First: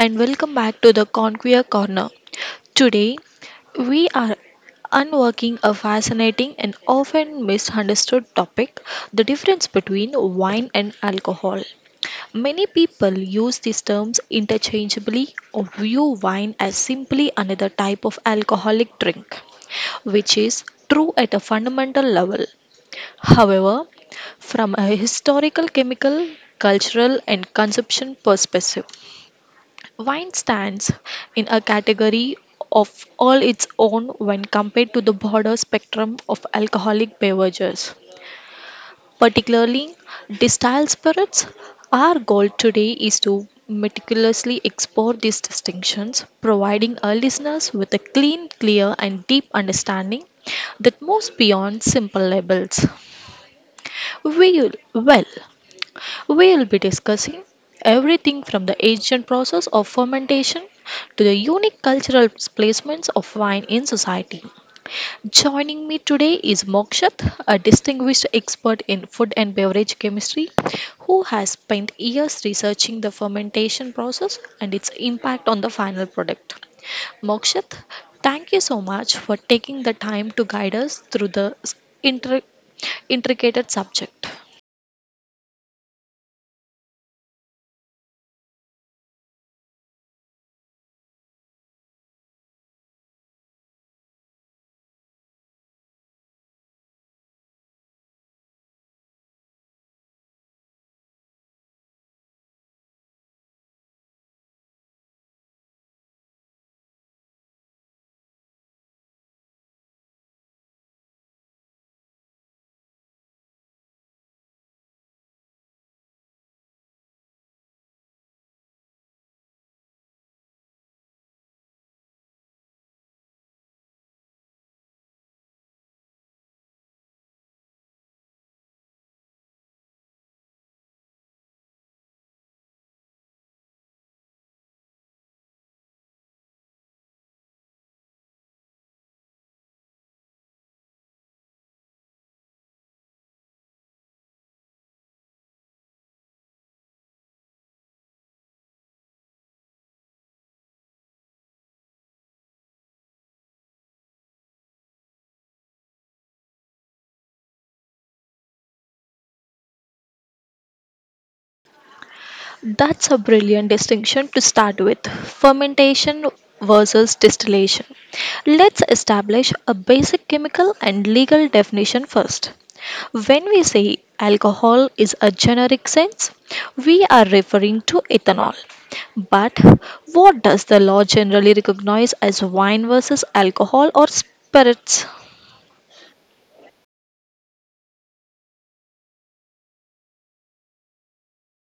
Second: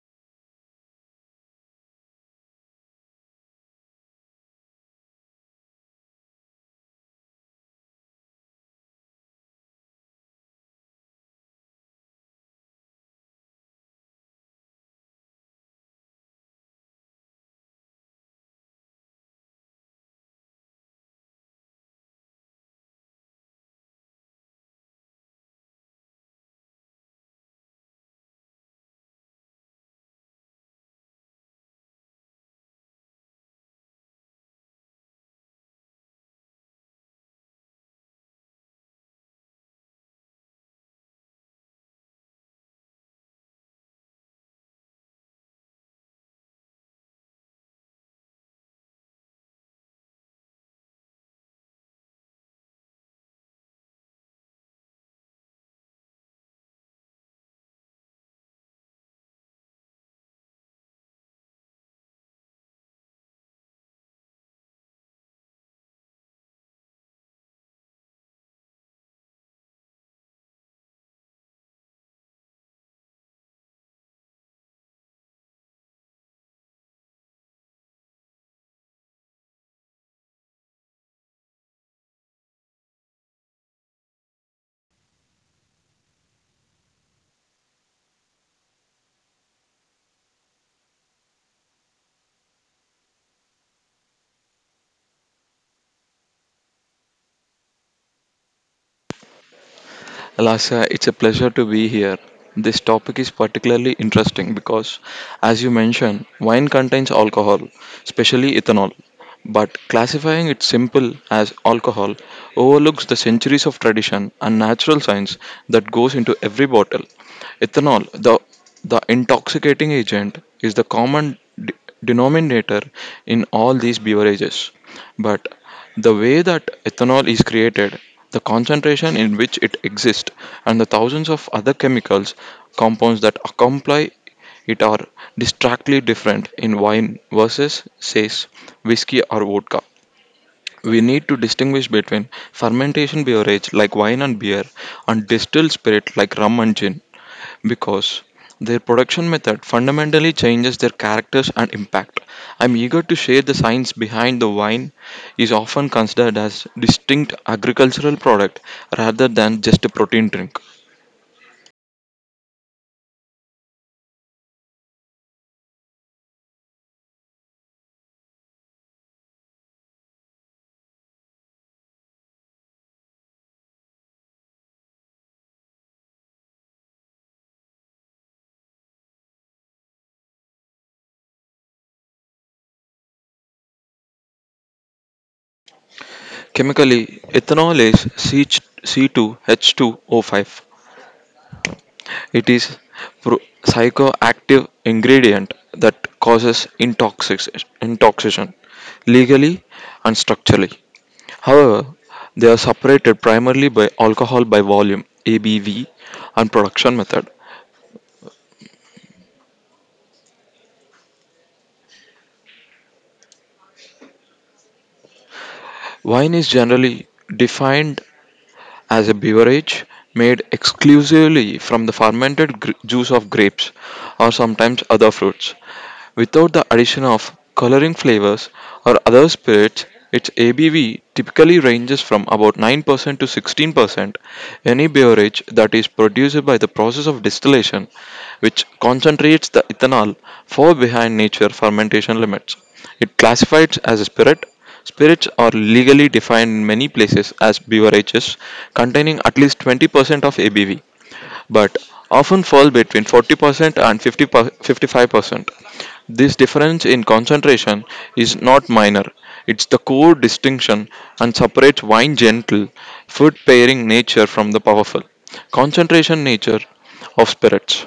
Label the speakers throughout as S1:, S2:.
S1: and welcome back to the Conquer Corner. Today, we are unworking a fascinating and often misunderstood topic, the difference between wine and alcohol. Many people use these terms interchangeably or view wine as simply another type of alcoholic drink, which is true at a fundamental level. However, from a historical, chemical, cultural, and consumption perspective, wine stands in a category of all its own when compared to the broader spectrum of alcoholic beverages, particularly distilled spirits. Our goal today is to meticulously explore these distinctions, providing our listeners with a clean, clear, and deep understanding that moves beyond simple labels. We, well, We'll be discussing everything from the ancient process of fermentation to the unique cultural placements of wine in society. Joining me today is Mokshat, a distinguished expert in food and beverage chemistry who has spent years researching the fermentation process and its impact on the final product. Mokshat, thank you so much for taking the time to guide us through the inter- intricate subject.
S2: Alasya, it's a pleasure to be here. This topic is particularly interesting because, as you mentioned, wine contains alcohol, especially ethanol. But classifying it simple as alcohol overlooks the centuries of tradition and natural science that goes into every bottle. Ethanol, the intoxicating agent, is the common d- denominator in all these beverages. But the way that ethanol is created, the concentration in which it exists, and the thousands of other chemicals compounds that accompany it are distinctly different in wine versus, says, whiskey or vodka. We need to distinguish between fermentation beverage like wine and beer and distilled spirit like rum and gin because their production method fundamentally changes their characters and impact. I'm eager to share the science behind the wine is often considered as distinct agricultural product rather than just a protein drink.
S1: That's a brilliant distinction to start with, fermentation versus distillation. Let's establish a basic chemical and legal definition first. When we say alcohol is a generic sense, we are referring to ethanol. But what does the law generally recognize as wine versus alcohol or spirits?
S2: Chemically, ethanol is C2H2O5. It is pro- psychoactive ingredient that causes intoxication legally and structurally. However, they are separated primarily by alcohol by volume (ABV) and production method. Wine is generally defined as a beverage made exclusively from the fermented juice of grapes or sometimes other fruits. Without the addition of coloring flavors or other spirits, its ABV typically ranges from about 9% to 16%. Any beverage that is produced by the process of distillation, which concentrates the ethanol, far behind nature fermentation limits. It classifies as a spirit. Spirits are legally defined in many places as beverages containing at least 20% of ABV, but often fall between 40% and 50 55%. This difference in concentration is not minor, it's the core distinction and separates wine gentle, food pairing nature from the powerful concentration nature of spirits.